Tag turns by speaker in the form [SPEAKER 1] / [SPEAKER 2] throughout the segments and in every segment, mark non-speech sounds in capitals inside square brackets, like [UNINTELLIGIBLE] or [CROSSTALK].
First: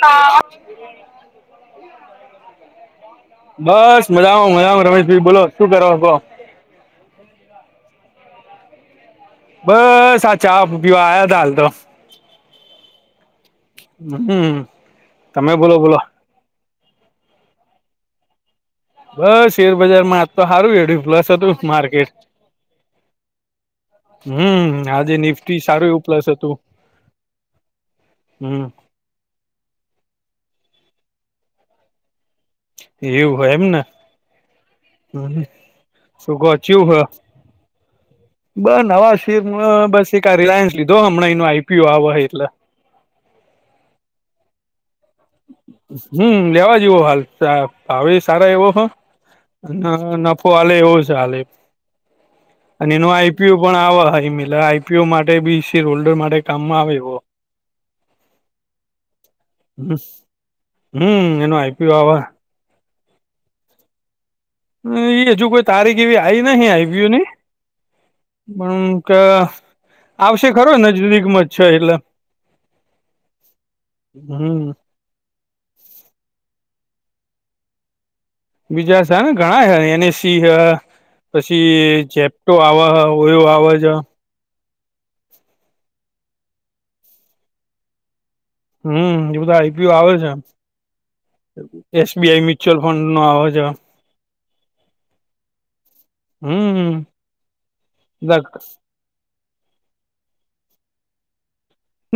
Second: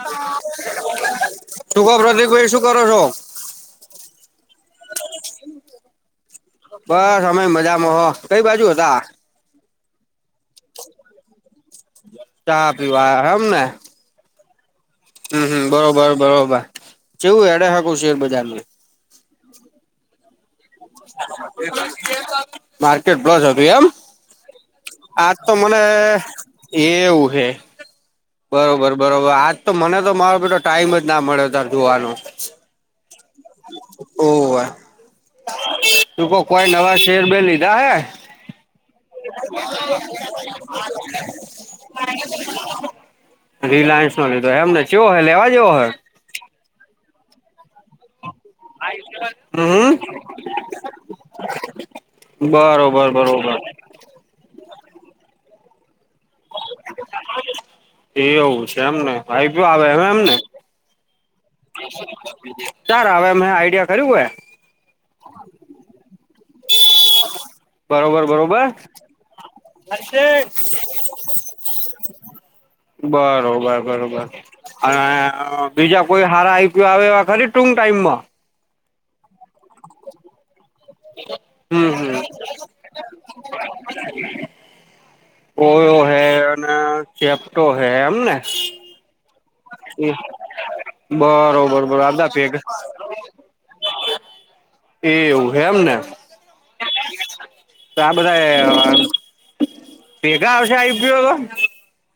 [SPEAKER 1] હા
[SPEAKER 2] શું કહો પ્રતિકભાઈ શું કરો છો
[SPEAKER 1] બસ મજા, આવ મજા આવ રમેશભાઈ બોલો શું કરો ક.
[SPEAKER 2] બસ અમે મજામાં હો કઈ બાજુ હતા
[SPEAKER 1] બ સાચ. ચા પીવા આયા થા હાલ, તો
[SPEAKER 2] ચા પીવા
[SPEAKER 1] હમ તમે
[SPEAKER 2] હમમ,
[SPEAKER 1] બોલો બોલો
[SPEAKER 2] બરોબર બરોબર ચેવુ હેડે હ કૌ શેર બજાર નુ
[SPEAKER 1] બસ શેરબજારમાં આજ તો સારું એ
[SPEAKER 2] માર્કેટ બ્લોસ હતુ, એમ
[SPEAKER 1] હમ આજે
[SPEAKER 2] આજ, તો
[SPEAKER 1] નિફ્ટી
[SPEAKER 2] મને
[SPEAKER 1] સારું એવું પ્લસ હતું
[SPEAKER 2] એ એવું હે
[SPEAKER 1] હમ
[SPEAKER 2] બરોબર, બરોબર આજ તો મને તો મારો બેટો ટાઈમ જ ના મળે તાર જોવાનો
[SPEAKER 1] એવું હોય, એમને હમ
[SPEAKER 2] તુ,
[SPEAKER 1] શું
[SPEAKER 2] કો કોઈ નવા
[SPEAKER 1] ચેવું હ
[SPEAKER 2] શેર બે લીધા હે
[SPEAKER 1] બ નવા શેર બસ એક આ રિલાયન્સ લીધો હમણાં એનો આઈપીઓ આવે હે એટલે
[SPEAKER 2] [INAUDIBLE] રિલાયન્સ નો, લીધો એમ
[SPEAKER 1] હમ, લેવા જેવો હાલ ભાવેશ સારા એવો હ,
[SPEAKER 2] હમ
[SPEAKER 1] અને
[SPEAKER 2] હમ.
[SPEAKER 1] નફો હાલે એવો સ હાલે અને
[SPEAKER 2] બરોબર
[SPEAKER 1] એનો
[SPEAKER 2] બરોબર
[SPEAKER 1] આઈપીયુ પણ આ વહ આઈપીઓ માટે બી શેર હોલ્ડર માટે કામમાં આવે એવો
[SPEAKER 2] એવું છે, એમને ભાઈ ક આવે. હવે એમને
[SPEAKER 1] હમ એનો આઈપીઓ આવે
[SPEAKER 2] ચાર, હવે મેં આઈડિયા કર્યું હે.
[SPEAKER 1] એ હજુ કોઈ તારીખ એવી આવી નહીં, આવ્યું ની.
[SPEAKER 2] બરોબર બરોબર
[SPEAKER 1] પણ ક આવશે, ખરો? નજદીકમાં જ છે, એટલે
[SPEAKER 2] બરોબર, બરોબર.
[SPEAKER 1] હમ
[SPEAKER 2] અને બીજા કોઈ હારા આવી. આવે એવા, ખરી? ટુંક ટાઈમ માં
[SPEAKER 1] બીજા સ ન ઘણા હે. એનએસસી, હ પછી
[SPEAKER 2] હમ હમ
[SPEAKER 1] જેપ્ટો આવ હ. ઓયો આવ છે.
[SPEAKER 2] કોયો હે અને ચેપટો હે એમ ને.
[SPEAKER 1] હમ, એ બધા આઈપીઓ આવે છે,
[SPEAKER 2] બરોબર બરોબર આ બધા
[SPEAKER 1] એસબીઆઈ
[SPEAKER 2] ભેગા
[SPEAKER 1] મ્યુચ્યુઅલ ફંડ નો. હા, આવજો.
[SPEAKER 2] એ એવું હેમ ને.
[SPEAKER 1] હમ, હ.
[SPEAKER 2] તો આ બધાય ભેગા આવશે, આઇપીઓ.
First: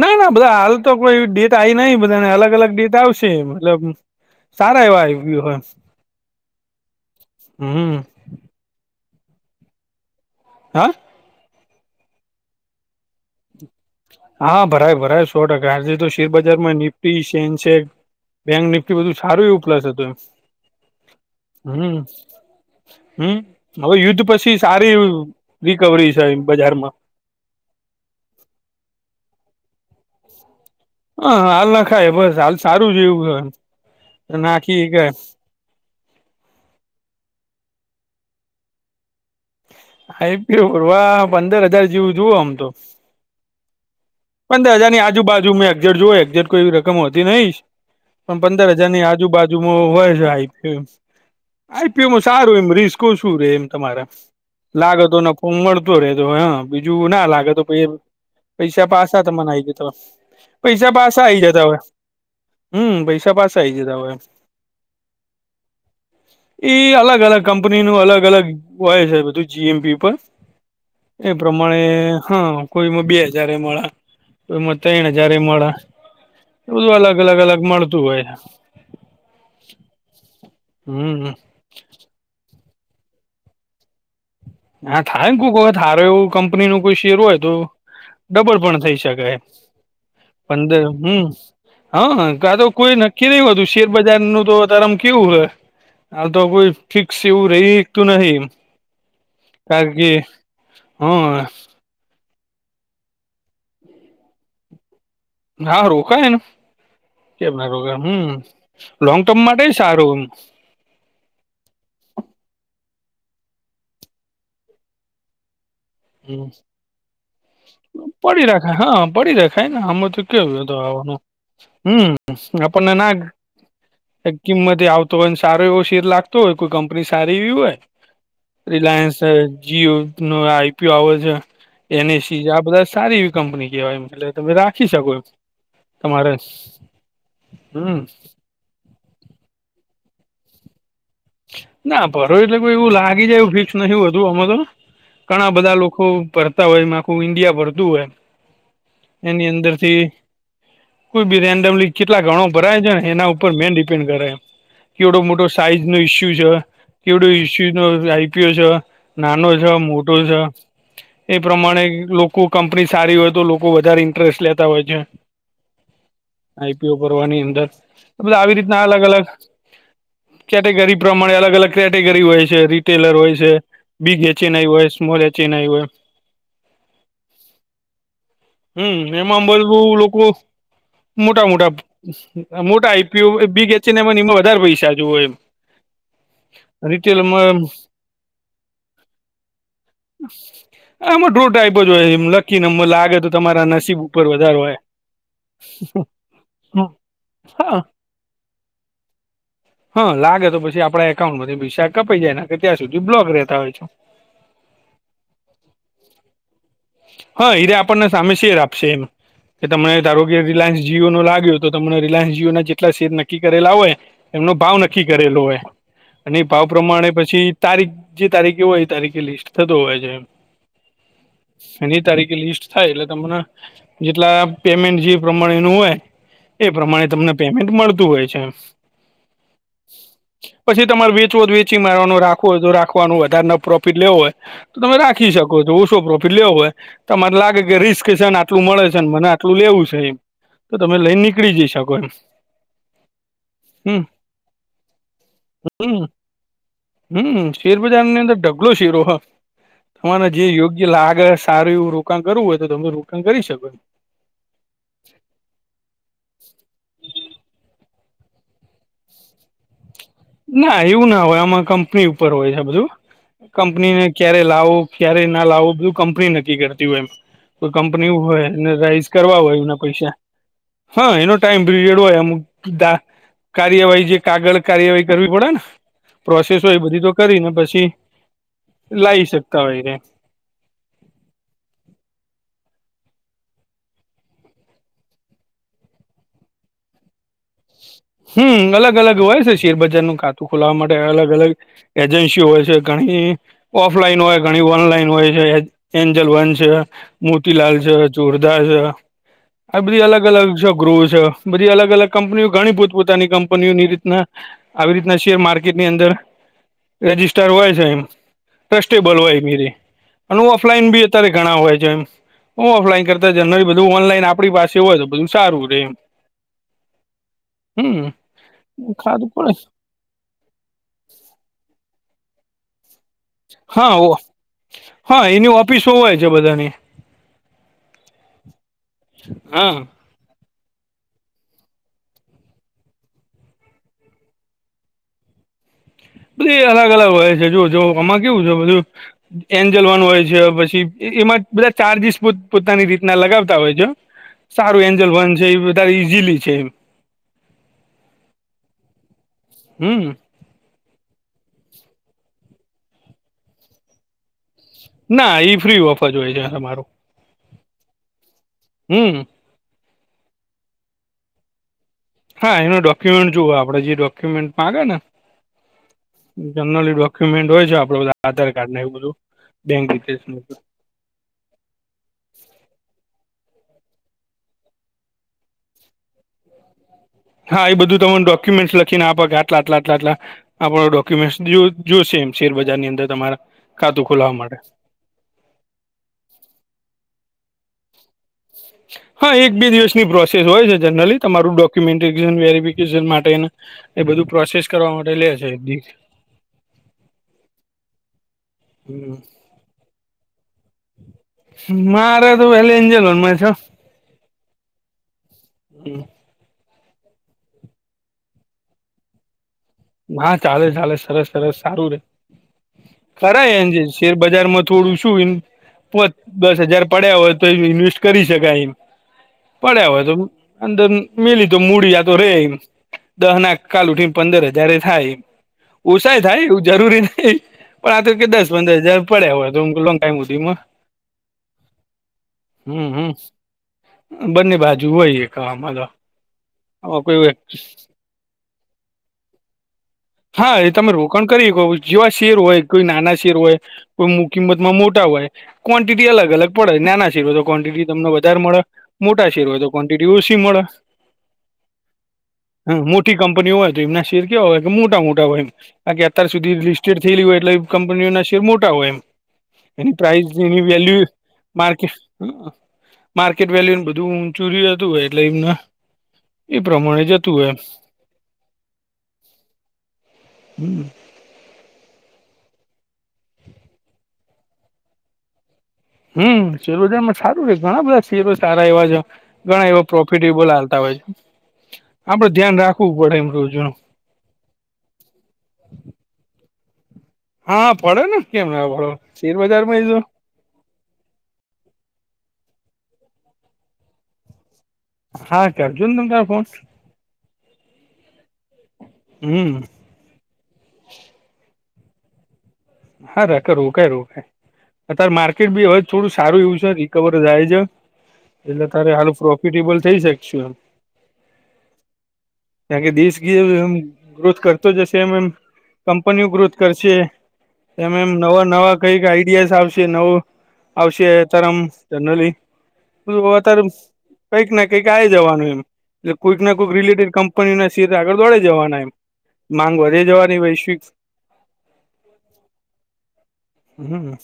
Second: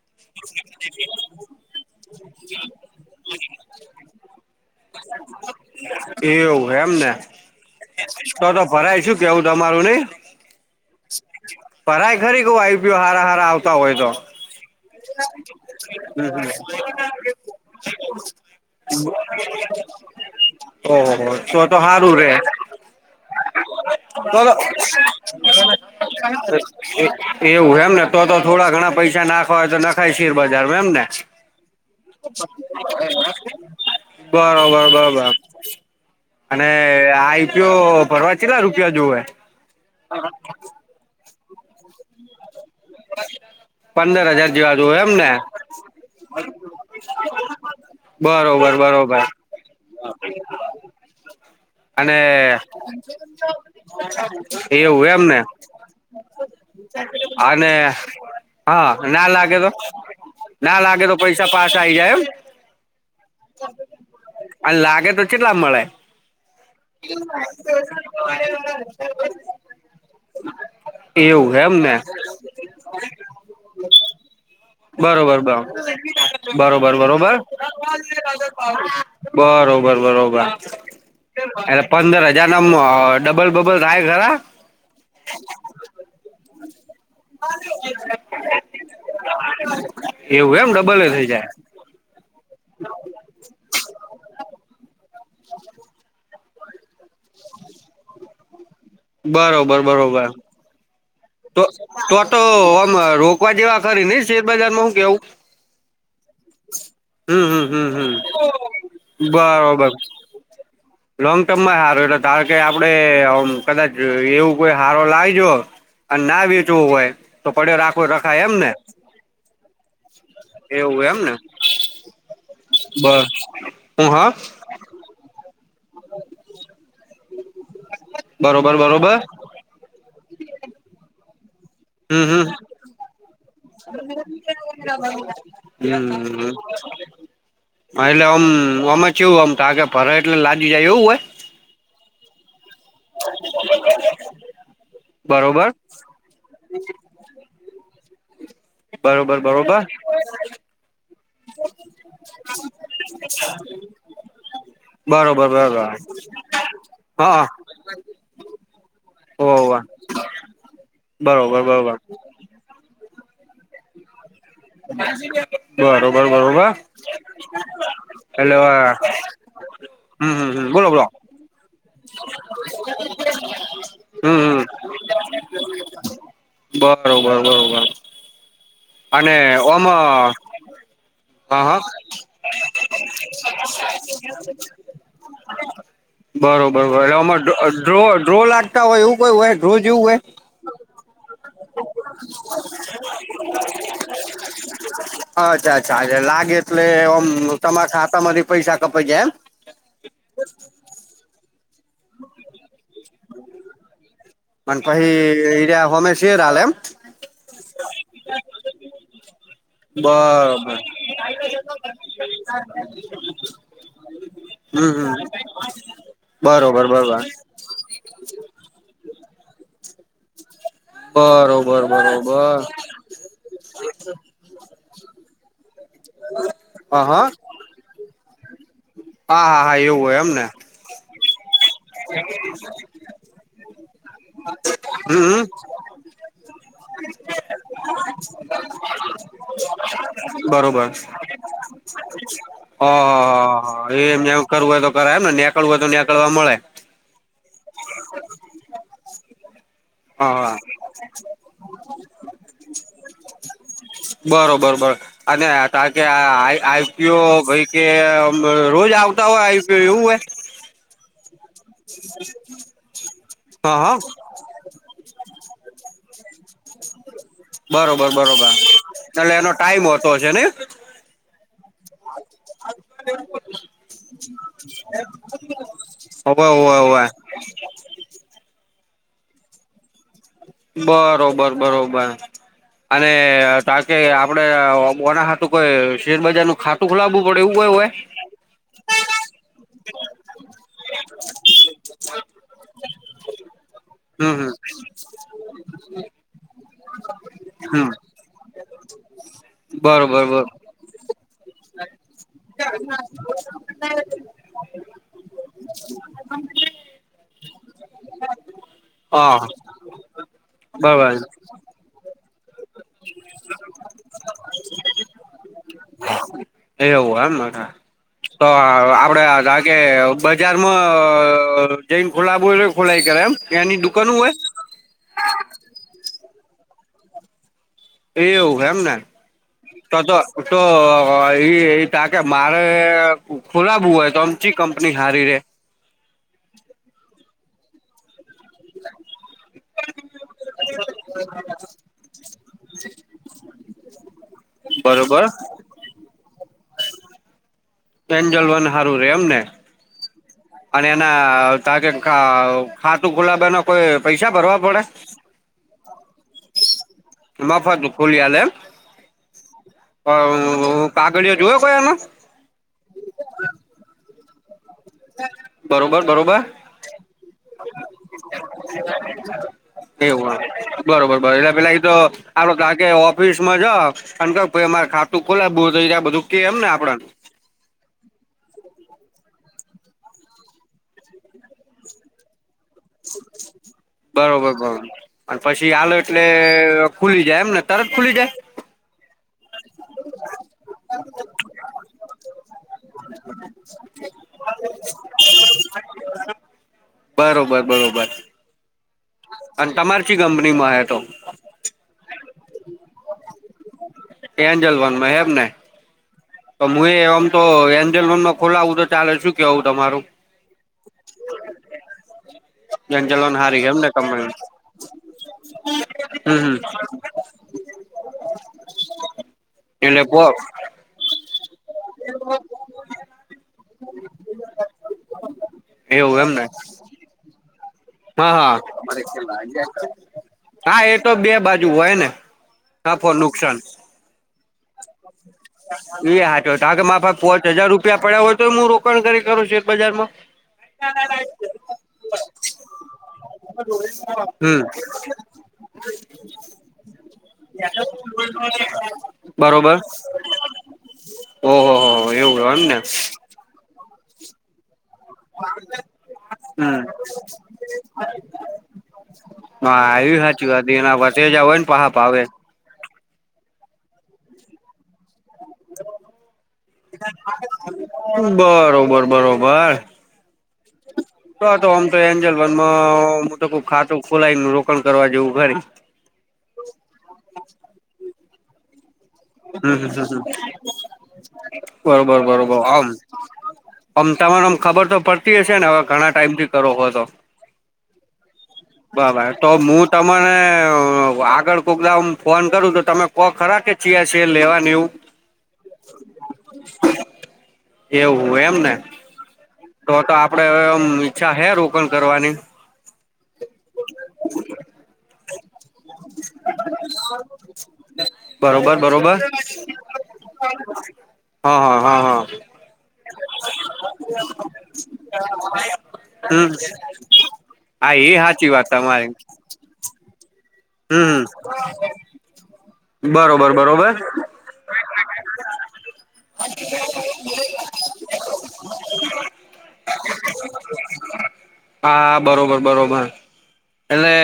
[SPEAKER 1] ના, ના. બધા હાલ તો કોઈ ડેટ આવી નહીં. બધાને અલગ અલગ ડેટ આવશે, મતલબ. સારા એવા આઇપીઓ, હ.
[SPEAKER 2] એવું એમ ને તો, તો ભરાય શું? કેવું, તમારું નઈ?
[SPEAKER 1] હ.
[SPEAKER 2] પ, ખરી? ક આઈપીયો હારા હારા આવતા હોય તો.
[SPEAKER 1] હા ભરાય ભરાય, સો ટકા. આજે તો શેરબજારમાં નિપ્ટી, સેનસેક બેંક નિફ્ટી, બધું સારું એ પ્લસ હતું.
[SPEAKER 2] ઓહો તો
[SPEAKER 1] એ,
[SPEAKER 2] તો
[SPEAKER 1] હમ.
[SPEAKER 2] હારું રે
[SPEAKER 1] હમ. હવે યુદ્ધ
[SPEAKER 2] તો, તો
[SPEAKER 1] પછી સારી રિકવરી છે બજારમાં
[SPEAKER 2] એવું એમને તો, તો થોડા ઘણા. પૈસા નાખવા હોય તો નાખાય, શેર બજાર માં, એમને
[SPEAKER 1] હ હાલ નખાય બસ હાલ સારું જેવું નાખી
[SPEAKER 2] બરોબર,
[SPEAKER 1] ગયા
[SPEAKER 2] બરોબર. અને આ આઈપીયો ભરવા, કેટલા રૂપિયા જોવે?
[SPEAKER 1] આઈપીઓ ભરવા, પંદર હજાર જેવુ જોઈએ, આમ તો
[SPEAKER 2] [INAUDIBLE] હજાર
[SPEAKER 1] પંદર
[SPEAKER 2] જેવા જોવે
[SPEAKER 1] હજારની આજુ
[SPEAKER 2] એમને
[SPEAKER 1] બાાજુ મેં એક્ઝેટ જો એજેટ કોઈ રકમ હોતી નહીં. પણ પંદર
[SPEAKER 2] બરોબર
[SPEAKER 1] હજારની
[SPEAKER 2] બરોબર
[SPEAKER 1] આજુબાજુમાં હોય છે.
[SPEAKER 2] અને
[SPEAKER 1] આઈપીઓમાં સારું એમ રિસકો શું રે એમ તમારે લાગે
[SPEAKER 2] એવું
[SPEAKER 1] તો
[SPEAKER 2] એમને
[SPEAKER 1] નફો મળતો રહેેતો હ બીજું ના લાગે તો
[SPEAKER 2] અને
[SPEAKER 1] પ પૈસા
[SPEAKER 2] હા
[SPEAKER 1] પાસા
[SPEAKER 2] ના
[SPEAKER 1] તમને
[SPEAKER 2] લાગે
[SPEAKER 1] આય
[SPEAKER 2] તો
[SPEAKER 1] જતા હોય.
[SPEAKER 2] ના
[SPEAKER 1] પૈસા
[SPEAKER 2] લાગે તો
[SPEAKER 1] પાસાા આઈ
[SPEAKER 2] પૈસા
[SPEAKER 1] જતા હોય.
[SPEAKER 2] પાછા આઈ જાય એમ
[SPEAKER 1] હમ, પૈસા પાસા આવી જતા હોય એમ.
[SPEAKER 2] અને લાગે તો કેટલા મળે
[SPEAKER 1] એ અલગ-અલગ કંપની નું, અલગ અલગ હોય છે, બધું જીએમપી ઉપર. એ
[SPEAKER 2] એવું
[SPEAKER 1] પ્રમાણે,
[SPEAKER 2] એમને
[SPEAKER 1] હા, કોઈમાં બે હજાર એ મળે. મત એણા જ્યારે
[SPEAKER 2] બરોબર
[SPEAKER 1] મળે. એ
[SPEAKER 2] બરોબર,
[SPEAKER 1] બધું અલગ અલગ
[SPEAKER 2] બરોબર,
[SPEAKER 1] અલગ મળતું હોય
[SPEAKER 2] બરોબર, બરોબર.
[SPEAKER 1] હમ
[SPEAKER 2] એ પંદર હજાર ના ડબલ-બબલ થાય ખરા?
[SPEAKER 1] હા, થાય ને. કોઈ કો હારુ એવું કંપની નું કોઈ શેર હોય તો ડબલ પણ થઈ શકાય,
[SPEAKER 2] એવું એમ
[SPEAKER 1] પંદર,
[SPEAKER 2] ડબલ
[SPEAKER 1] હમ.
[SPEAKER 2] થઈ જાય
[SPEAKER 1] હા, કા તો કોઈ નક્કી નય હોતું. શેરબજારનું, અ તાર ત મ, કેવું હોય?
[SPEAKER 2] [UNINTELLIGIBLE]
[SPEAKER 1] આ તો કોઈ ફિક્સ એવું રહી હકતુ નહીં, એમ.
[SPEAKER 2] બરોબર, બરોબર.
[SPEAKER 1] હા
[SPEAKER 2] તો, તો, તો આમ રોકવા જેવા ખરી ને, શેરબજારમાં? હું કેવું.
[SPEAKER 1] હા, રોકાયા ના. કેમના પગમે, હમ, લોંગ ટર્મ માટે
[SPEAKER 2] બરોબર
[SPEAKER 1] સારું, એમ?
[SPEAKER 2] લોંગ ટર્મ માં હારુ એટલે ઘારો આપડે ઓમ કદાચ એવું કોઈ હારો લાઈજો. અને ના
[SPEAKER 1] એમ
[SPEAKER 2] વેચવું હોય તો પડ્યો રાખો રખાય
[SPEAKER 1] પડી
[SPEAKER 2] એમને
[SPEAKER 1] હા પડી રખાય ને આમાં તો કેવું તો
[SPEAKER 2] એવું. એમ
[SPEAKER 1] આવવાનું
[SPEAKER 2] ને.
[SPEAKER 1] હમ આપણને
[SPEAKER 2] બ
[SPEAKER 1] ના
[SPEAKER 2] હું હા
[SPEAKER 1] એક કિંમતી આવતો હોય સારો એવો [UNINTELLIGIBLE] લગતું હતું. કંપની ની સારી એવી હોય.
[SPEAKER 2] બરોબર બરોબર
[SPEAKER 1] રિલાયંસ, જીઓ [INAUDIBLE] આવ છે.
[SPEAKER 2] હમ હમ
[SPEAKER 1] એનએસી આ બધા સારી કંપની કહેવાય એમ એટલે તમે રાખી શકો એમ
[SPEAKER 2] હમ.
[SPEAKER 1] તમારે હમ
[SPEAKER 2] હા એટલે આમ.. આમ ચેવું આમાં ટાકે ભરાઈ એટલે લાગી જાય એવું હોય.
[SPEAKER 1] ના ભરો એટલે કોઈ એવું લાગી જાય એવું ફિક્સ નથી હતું અમ તો. ઘણા
[SPEAKER 2] બરોબર
[SPEAKER 1] બધા લોકો ભરતા હોય એ આખું ઈન્ડિયા ભરતું હોય.
[SPEAKER 2] બરોબર
[SPEAKER 1] એની અંદર
[SPEAKER 2] બરોબર
[SPEAKER 1] થી કોઈ બી રેન્ડમલી કેટલા ગણો ભરાય છે ને એના ઉપર મેન ડિપેન્ડ કરે એમ કેવડો મોટો
[SPEAKER 2] બરોબર
[SPEAKER 1] સાઈઝ
[SPEAKER 2] બરોબર
[SPEAKER 1] નો ઇ ઇસ્યુ છે કેવડું
[SPEAKER 2] હા
[SPEAKER 1] ઇસ્યુ છ આઈપીઓ છે નાનો છે
[SPEAKER 2] હોવે
[SPEAKER 1] મોટો છે. એ
[SPEAKER 2] બરોબર
[SPEAKER 1] પ્રમાણે
[SPEAKER 2] બરોબર
[SPEAKER 1] લોકો કંપની સારી હોય તો લોકો વધારે ઇન્ટરેસ્ટ લે હોય છે
[SPEAKER 2] બરોબર બરોબર
[SPEAKER 1] આઈપી ઓ કરવાની અંદર બધા આવી
[SPEAKER 2] એટલે
[SPEAKER 1] રીતના અલગ અલગ.
[SPEAKER 2] હમ હમ. હમ બોલો
[SPEAKER 1] કેટેગરી
[SPEAKER 2] બોલો
[SPEAKER 1] પ્રમાણે અલગ અલગ કેટેગરી હોય છે રિટેલર હોય છે બિગ
[SPEAKER 2] હમ હમ
[SPEAKER 1] એચિનઈ હોય સ્મોલ એચિનઈ હોય.
[SPEAKER 2] બરોબર બરોબર.
[SPEAKER 1] હમ
[SPEAKER 2] અને
[SPEAKER 1] એમાં બર લોકો.
[SPEAKER 2] ઓમાં
[SPEAKER 1] મોટા
[SPEAKER 2] હા
[SPEAKER 1] મોટા
[SPEAKER 2] હા
[SPEAKER 1] મોટા આઈપીયુ બીગ એચએનઆઇ ને એ એમાં વધારે પૈસા જવ હોય એમ.
[SPEAKER 2] હ. બરોબર
[SPEAKER 1] રિટેલમાં
[SPEAKER 2] ડ્રો લાગતા હોય એવું કઈ હોય ડ્રો જેવું હોય.
[SPEAKER 1] આમાં રો ટાઈપ જ હોય એ લખીને લાગે તો તમારા નસીબ ઉપર વધારો હોય.
[SPEAKER 2] અચ્છા અચ્છા એલે લાગે એટલે ઓમ
[SPEAKER 1] હા
[SPEAKER 2] તમારા ખાતામાંથી પૈસા કપાઈ જાય એમ
[SPEAKER 1] હા લાગે તો પછી આપડા એકાઉન્ટમાંથી પૈસા કપાઈ જાયને કે ત્યાં સુધી બ્લોક રહેતા હોય છે.
[SPEAKER 2] અને પહિ ઇ રિયા શેર આલે એમ.
[SPEAKER 1] હા એરે આપણને સામે છે જ આપશે એમ. કે તમ ધારો કે
[SPEAKER 2] બરોબર
[SPEAKER 1] રિલાયન્સ જીઓ નો લાગ્યો તો તમને રિલાયન્સ જીઓ ના જેટલા શેર નક્કી કરેલા હોય. એમનો ભાવ
[SPEAKER 2] હમ
[SPEAKER 1] નક્કી
[SPEAKER 2] હમ
[SPEAKER 1] કરેલો હોય અને ભાવ
[SPEAKER 2] બરોબર
[SPEAKER 1] પ્રમાણે
[SPEAKER 2] બરોબર
[SPEAKER 1] પછી તારીખ જે તારીખ એ હોય ત લિસ્ટ થતો હોય છે એમ.
[SPEAKER 2] બરોબર
[SPEAKER 1] એની તારીખે
[SPEAKER 2] બરોબર
[SPEAKER 1] લિસ્ટ થાય એટલે તમને જેટલા પેમેન્ટ જે. પ્રમાણેનું હોય એ
[SPEAKER 2] હ હા
[SPEAKER 1] પ્રમાણે
[SPEAKER 2] હા
[SPEAKER 1] તમને પેમેન્ટ મળતું હોય છે એમ.
[SPEAKER 2] હા હા એવું હોય એમને
[SPEAKER 1] પછી તમાર વીચવુ હોય વેચ મારવાનું રાખવો હોય તો રાખવાનું વધારે ન પ્રોફિટ લેવો હોય તો રાખી
[SPEAKER 2] હમ
[SPEAKER 1] શકો છો ઓછો પ્રોફિટ લેવો હોય. તમારે લાગે કે રિસ્ક છે ને આટલું મળે છે ને મને આટલું લેવું છે એમ તો તમે લઈને નીકળી જઈ શકો એમ
[SPEAKER 2] ઓ એ
[SPEAKER 1] હમ
[SPEAKER 2] એમને કરું હોય તો કરાય એમ ને નિકળવું હોય
[SPEAKER 1] હમ
[SPEAKER 2] તોનીકળવા મલે.
[SPEAKER 1] હમ શેરબજારની અંદર ઢગલો શેરો હ તમારા જે
[SPEAKER 2] હા
[SPEAKER 1] યોગ્ય લાગે સારું એવું રોકાણ કરવું હોય તો તમે રોકાણ કરી શકો
[SPEAKER 2] બરોબર બરબર અને તા કે આઈપીઓ કે રોજ આવતા હોય આવી રીતે એવું બને
[SPEAKER 1] ના એવું ના હોય આમાં કંપની ઉપર હોય છે બધું
[SPEAKER 2] હા હા
[SPEAKER 1] કંપનીને ક્યારે લાવું. ક્યારે ના લાવવ બધું કંપની નક્કી કરતી હોય એમ કોઈ
[SPEAKER 2] બરોબર
[SPEAKER 1] કંપની હોય
[SPEAKER 2] બરોબર
[SPEAKER 1] એ રાઈઝ
[SPEAKER 2] એટલે
[SPEAKER 1] કરવા
[SPEAKER 2] એનો
[SPEAKER 1] હોય એમના
[SPEAKER 2] ટાઈમ હોતો
[SPEAKER 1] પૈસા
[SPEAKER 2] છે ને
[SPEAKER 1] હા એનો ટાઈમ પડેને
[SPEAKER 2] હોવે
[SPEAKER 1] પ્રોસેસ
[SPEAKER 2] હોવે
[SPEAKER 1] હોય બધી
[SPEAKER 2] હોવે
[SPEAKER 1] તો કરીને પછી લાવી શકતા હોયને
[SPEAKER 2] બરોબર બરોબર. અને તા કે આપડે ઓનાં હાટુ કોઈ શેરબજાર નું ખાતું ખોલાવું. હોવે.
[SPEAKER 1] હમ અલગ અલગ હોય છે શેરબજાર નું ખાતું ખોલાવા માટે અલગ અલગ એજન્સીઓ હોય છે. ઘણી ઓફલાઈન
[SPEAKER 2] હમ
[SPEAKER 1] હોય
[SPEAKER 2] હમ
[SPEAKER 1] ઘણી ઓનલાઈન હોય છે એન્જલ વન છે. મોતીલાલ
[SPEAKER 2] હમ
[SPEAKER 1] છે ચોરદાર છે આ બધી
[SPEAKER 2] બરોબર
[SPEAKER 1] અલગ
[SPEAKER 2] બર
[SPEAKER 1] અલગ છે ગૃહ છે. બધી અલગ અલગ કંપનીઓ ઘણી પોતપોતાની કંપનીઓની રીતના આવી રીતના શેર માર્કેટની અંદર રજિસ્ટર હોય છે એમ. ટ્રસ્ટેબલ
[SPEAKER 2] હા
[SPEAKER 1] હોય મીરી અને ઓફલાઈન બી
[SPEAKER 2] બરોબર
[SPEAKER 1] અત્યારે ઘણા હોય છે એમ. હું ઓફલાઈન કરતા જ ન બધું ઓનલાઈન આપણી પાસે હોય તો બધું સારું રે એમ
[SPEAKER 2] એવ આમ મઠા
[SPEAKER 1] હમ.
[SPEAKER 2] તો આપડે કે
[SPEAKER 1] ખાધું
[SPEAKER 2] આ
[SPEAKER 1] પડે
[SPEAKER 2] લાગે બજારમાં જઈન ખુલાવુ પડે. ખોલાઈ કરાય એમ એની
[SPEAKER 1] હા
[SPEAKER 2] દુકાન
[SPEAKER 1] ઓ
[SPEAKER 2] હોય.
[SPEAKER 1] હા એની ઓફિસો હોય છે બધાની
[SPEAKER 2] એવું એમને
[SPEAKER 1] હા.
[SPEAKER 2] તો તો તો એ તા કે મારે ખોલાવું હોય તો આમ ચી કંપની હારી રે. [INAUDIBLE]
[SPEAKER 1] બધી એ અલગ અલગ હોય છે જો જો એમાં કેવુ છે બઘુ એન્ જલવાનું હોય છે પછી એ બધા ચાર્જસ પોતાની રીતના. લગાવતા હોય છે સારું એન્જલ
[SPEAKER 2] બરોબર
[SPEAKER 1] વન છે બ ઈઝલી છે.
[SPEAKER 2] એન્જલ વન હારું રે એમને
[SPEAKER 1] હમ
[SPEAKER 2] અને ના ત ખાતું ખુલાબ કોઈ પૈસા ભરવા પડે
[SPEAKER 1] ના એઈ ફ્રી ઓફ જ હોય છે હમારું
[SPEAKER 2] મફત ખુલી હલે એમ
[SPEAKER 1] હમ
[SPEAKER 2] કાગડીયો જોયો કોઈ એનો.
[SPEAKER 1] હા એનો ડોક્યુમેન્ટ જોવ આપડે જે ડોક્યુમેન્ટ માંગે ને
[SPEAKER 2] બરોબર બરોબર
[SPEAKER 1] જનરલી ડોક્યુમેન્ટ હોય છે આપડે બધાને આધાર કાર્ડ ને એવું બધું. બેંક
[SPEAKER 2] એવું
[SPEAKER 1] ડિટેલ્સ
[SPEAKER 2] બરોબર એટલે પેલા એ તો આપડ ત કે ઓફિસ માં જ અને ક અમારે ખાતું ખોલા આ બધું કે એમ ને આપણે
[SPEAKER 1] હા એ બધું તમને ડોક્યુમેન્ટ લખીને આપડ આટલા આટલા આટલા આટલા આપણે ડોક્યુમેન્ટ જો શેમ છે.
[SPEAKER 2] બરોબર બરોબર અને પછી હાલ એટલે ખુલી જાય એમ ને. તરત ખુલી જાય.
[SPEAKER 1] હા એક બે દિવસ ની પ્રોસેસ હોય છે જનરલી તમારું ડોક્યુમેન્ટેશન વેરીફિકેશન માટે એ બધું પ્રોસેસ કર ટે લ છે એ દશ [UNINTELLIGIBLE]
[SPEAKER 2] બરોબર બરોબર. અને તમાર ચી કંપનીમાં તો
[SPEAKER 1] મારે તો વ એન્જલો વનમાં છે
[SPEAKER 2] એન્ જલવાનમાં હેમ ને તો હું એ આમ તો એન્જલ રન ન ખોલાવું તો ચાલે શું કેવું તમારું
[SPEAKER 1] હા ચાલે ચાલે સરસ સરસ સારું રે
[SPEAKER 2] એન્જલ લોન
[SPEAKER 1] કરાય
[SPEAKER 2] હારી છે
[SPEAKER 1] એમ જે
[SPEAKER 2] એમને કંપની
[SPEAKER 1] શેરબજારમાં થોડું શું એમ પો
[SPEAKER 2] હમ હમ
[SPEAKER 1] દસ હજાર પડ્યા હોય તો એ ઇન્વેસ્ટ કરી શકાય એમ. પડ્યા
[SPEAKER 2] એટલે
[SPEAKER 1] હોય તો
[SPEAKER 2] પો
[SPEAKER 1] અંદર મેલી તો મૂડી આતો રેમ દહ ના કાલ ઉઠીને પંદર હજાર એ થાય ઓછાય થાય એવું જરૂરી નહીં.
[SPEAKER 2] હા હા
[SPEAKER 1] લોંગ ટાઈમ સુધીમાં
[SPEAKER 2] હા એ તો બે બાજુ હોય ને.
[SPEAKER 1] હમ હમ
[SPEAKER 2] નફો નુકસાન.
[SPEAKER 1] બંને બાજુ હોય એક આમાં તો
[SPEAKER 2] એ હાચ તા કે
[SPEAKER 1] આમાં
[SPEAKER 2] મા ભ
[SPEAKER 1] કોઈ
[SPEAKER 2] પોચ હજાર રૂપિયા પડ્યા હોય તો હું રોકડ કરી કરું છે.
[SPEAKER 1] હા એ તમે રોકાણ કરી હકો જેવા શેર હોય. કોઈ નાના શેર હોય કોઈ
[SPEAKER 2] હમ
[SPEAKER 1] કિંમતમાં મોટા હોય ક્વોન્ટિટી અલગ અલગ પડે નાના શેર હોય તો ક્વોન્ટિટી. તમને વધારે મળે મોટા શેર હોય તો
[SPEAKER 2] બરોબર
[SPEAKER 1] ક્વન્ટિટી ઓછી મળે
[SPEAKER 2] ઓહો હો એવું એમ
[SPEAKER 1] હ
[SPEAKER 2] ને
[SPEAKER 1] મોટી કંપનીઓ હોય તો એમના. શેર કેવા હોય મોટા મોટા હોય એમ કાર કે અત્યાર સુધી
[SPEAKER 2] હમ
[SPEAKER 1] લિસ્ટડ થયે હોય એટલે કંપનીઓના શેર મોટા હોય એમ. એની
[SPEAKER 2] હા એવી
[SPEAKER 1] પ્રાઇઝ
[SPEAKER 2] સાચી
[SPEAKER 1] એની
[SPEAKER 2] વાત એના
[SPEAKER 1] વેલ્યુ
[SPEAKER 2] વટેજા હોય ને પાહા
[SPEAKER 1] માર્કેટ
[SPEAKER 2] ભાવે
[SPEAKER 1] માર્કેટ વેલ્યુ બધું. ધું ચુરી ધુંવે એમના એ પ્રમાણે જતું હોય એમ.
[SPEAKER 2] બરોબર બરોબર. એન્જલ વનમાં હું તો કઉં ખાતું ખોલાય રોકાણ કરવા જેવું હોય.
[SPEAKER 1] હમ શેર બજારમાં સારું છે ઘણા બધા શેરો સારા એવા છે. ઘણા એવા
[SPEAKER 2] હમ
[SPEAKER 1] પ્રોફિટ એ બોલ આલતા હોય છે
[SPEAKER 2] બરોબર
[SPEAKER 1] આપડે ધ્યાન
[SPEAKER 2] બરોબર આમ
[SPEAKER 1] રાખવું પડે એમ રોજે
[SPEAKER 2] આમ તમારે આમ ખબર તો પડતી હશે ને હવે ઘણા ટાઈમ થી કરો હો તો.
[SPEAKER 1] હા પડે ને. કેમ ના પડો
[SPEAKER 2] બરાબર
[SPEAKER 1] શેર
[SPEAKER 2] તો હું
[SPEAKER 1] બજારમાં એ જો
[SPEAKER 2] તમને આગળ કોક દાળ ફોન કરું તો. તમે કો ખરા કે ચી છે લેવા
[SPEAKER 1] હા કે અર્જુન દમ ફોન.
[SPEAKER 2] એવું એમ ને
[SPEAKER 1] હમ
[SPEAKER 2] તો તો આપડેમ ઈચ્છા હેરું કોણ કરવાની
[SPEAKER 1] હા રા. રોકાય રોકાય અત્યારે માર્કેટ બી હવે થોડું સારું એવું છે રિકવર થાય છે. એટલે
[SPEAKER 2] બરોબર
[SPEAKER 1] તારે
[SPEAKER 2] બરોબર
[SPEAKER 1] હાલું પ્રોફિટેબલ થઇ શકશુ એમ.
[SPEAKER 2] હા હા હા હા.
[SPEAKER 1] કારણ કે દેશ ગી ગ્રોથ કરતો જશે એમ એમ કંપનીઓ
[SPEAKER 2] હમ
[SPEAKER 1] ગ્રોથ કરશે.
[SPEAKER 2] હા
[SPEAKER 1] એમ
[SPEAKER 2] એ
[SPEAKER 1] એમ નવ.
[SPEAKER 2] સાચી વાત
[SPEAKER 1] કઈક
[SPEAKER 2] તમારી
[SPEAKER 1] આઈડિયા જ આવશે નવું આવશે
[SPEAKER 2] હમ
[SPEAKER 1] તરમ જનરલી. બધું
[SPEAKER 2] બરોબર
[SPEAKER 1] અત્યારે
[SPEAKER 2] બરોબર.
[SPEAKER 1] કંઈક ના કંઈક આવી જવાનું એમ. એટલે કોઈક ના કોઈક રિલેટેડ કંપની ના શેર આગળ દોડે જવાના એમ. માંગ વધી જવાની વૈશ્વિક
[SPEAKER 2] આ. બરોબર બરોબર
[SPEAKER 1] હમ
[SPEAKER 2] એટલે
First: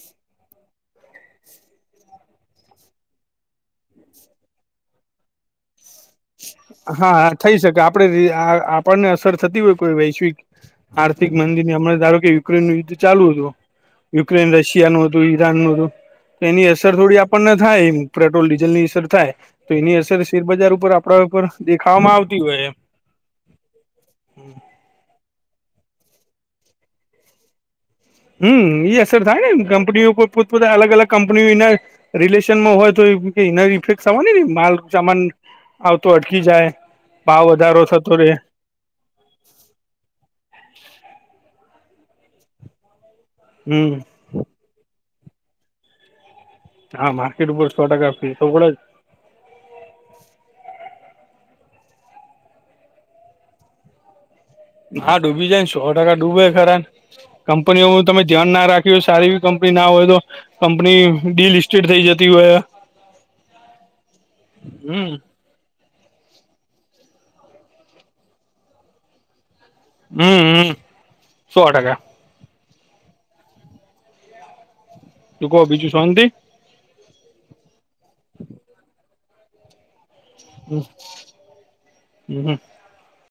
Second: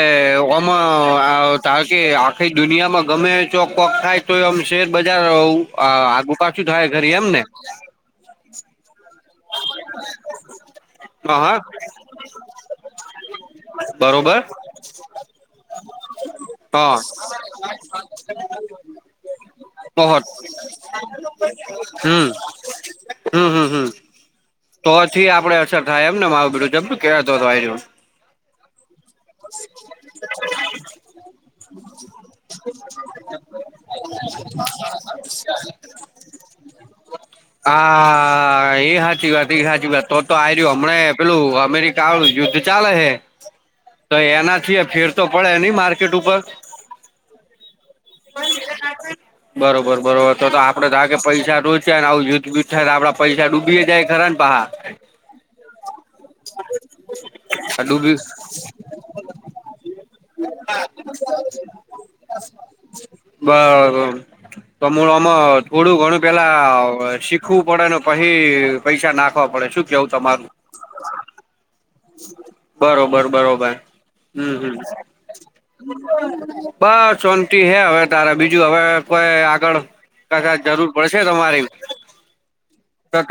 [SPEAKER 2] આમાં ચકી આખા દુનિયામાં ગમે ચોકવક થાય તો એમ શેર બજાર રહું
[SPEAKER 1] હા થઈ શકે આપડ આપણને અસર થતી હોય કોઈ વૈશ્વિક આર્થિક
[SPEAKER 2] હા હા
[SPEAKER 1] મંદીને હમણા ધારો કે યુક્રેન નું યુદ્ધ ચાલુ હતું
[SPEAKER 2] બરોબર
[SPEAKER 1] યુક્રેન રશિયા નું હતું ઈરાન નું હતું તો એની અસર
[SPEAKER 2] હા
[SPEAKER 1] થોડી આપણને થાય પેટ્રોલ ડીઝલ ની અસર થાય તો એની
[SPEAKER 2] ઓહો
[SPEAKER 1] અસર શેરબજાર ઉપર આપડા ઉપર દેખાવામાં
[SPEAKER 2] હમ
[SPEAKER 1] આવતી હોય.
[SPEAKER 2] હમ હમ હમ તો થી આપડે અસર થાય એમને માીુંમ કેતો
[SPEAKER 1] હમ એ અસર થાય ને એમ કંપનીઓ કોઈ પોતપતા અલગ અલગ કંપનીઓના રિલેશનમાં હોય તો ઇફેક્ટ માલ સામાન આવતો અટકી જાય ભાવ વધારો થતો રે
[SPEAKER 2] હા એ હ સાચી વાત સાાચી વાત તો તો આ રહ્યું હમણાં પેલું અમેરિકા આવું યુદ્ધ ચાલે હે.
[SPEAKER 1] હમ
[SPEAKER 2] તો એનાથી ફેરતો પડે નહી માર્કેટ ઉપર.
[SPEAKER 1] હા માર્કેટ ઉપર સો ટકા ફી તો
[SPEAKER 2] બરોબર બરોબર તો તો આપડે થ કે પૈસા. છે આવ જુથધ થ આપડા પૈસા ડૂબી જાય ખર.
[SPEAKER 1] હા ડૂબી જાય ને સો ટકા ડૂબે ખરાને. કંપનીઓનું
[SPEAKER 2] ડૂબી
[SPEAKER 1] તમે ધ્યાન ના રાખ્યું હોય સારી એવી કંપની ના હોય તો કંપની ડીલિસ્ટેડ થઈ જતી હોય. હ.
[SPEAKER 2] બરો તોમાં થોડું ઘણ પેલા શીખવું પડે ને પછી પૈસા નાખવા પડે. શું કેવું
[SPEAKER 1] હમ
[SPEAKER 2] તમારું?
[SPEAKER 1] હમ સો ટકા
[SPEAKER 2] બરોબર બરોબર હમ હમ.
[SPEAKER 1] તું કહો બીજું શાંતિ
[SPEAKER 2] બસ શાંતિ હે હવે તારે બીજું હવે કોઈ આગળ કદા
[SPEAKER 1] હમ
[SPEAKER 2] જરૂર પડશે તમારી
[SPEAKER 1] હમ
[SPEAKER 2] તો ત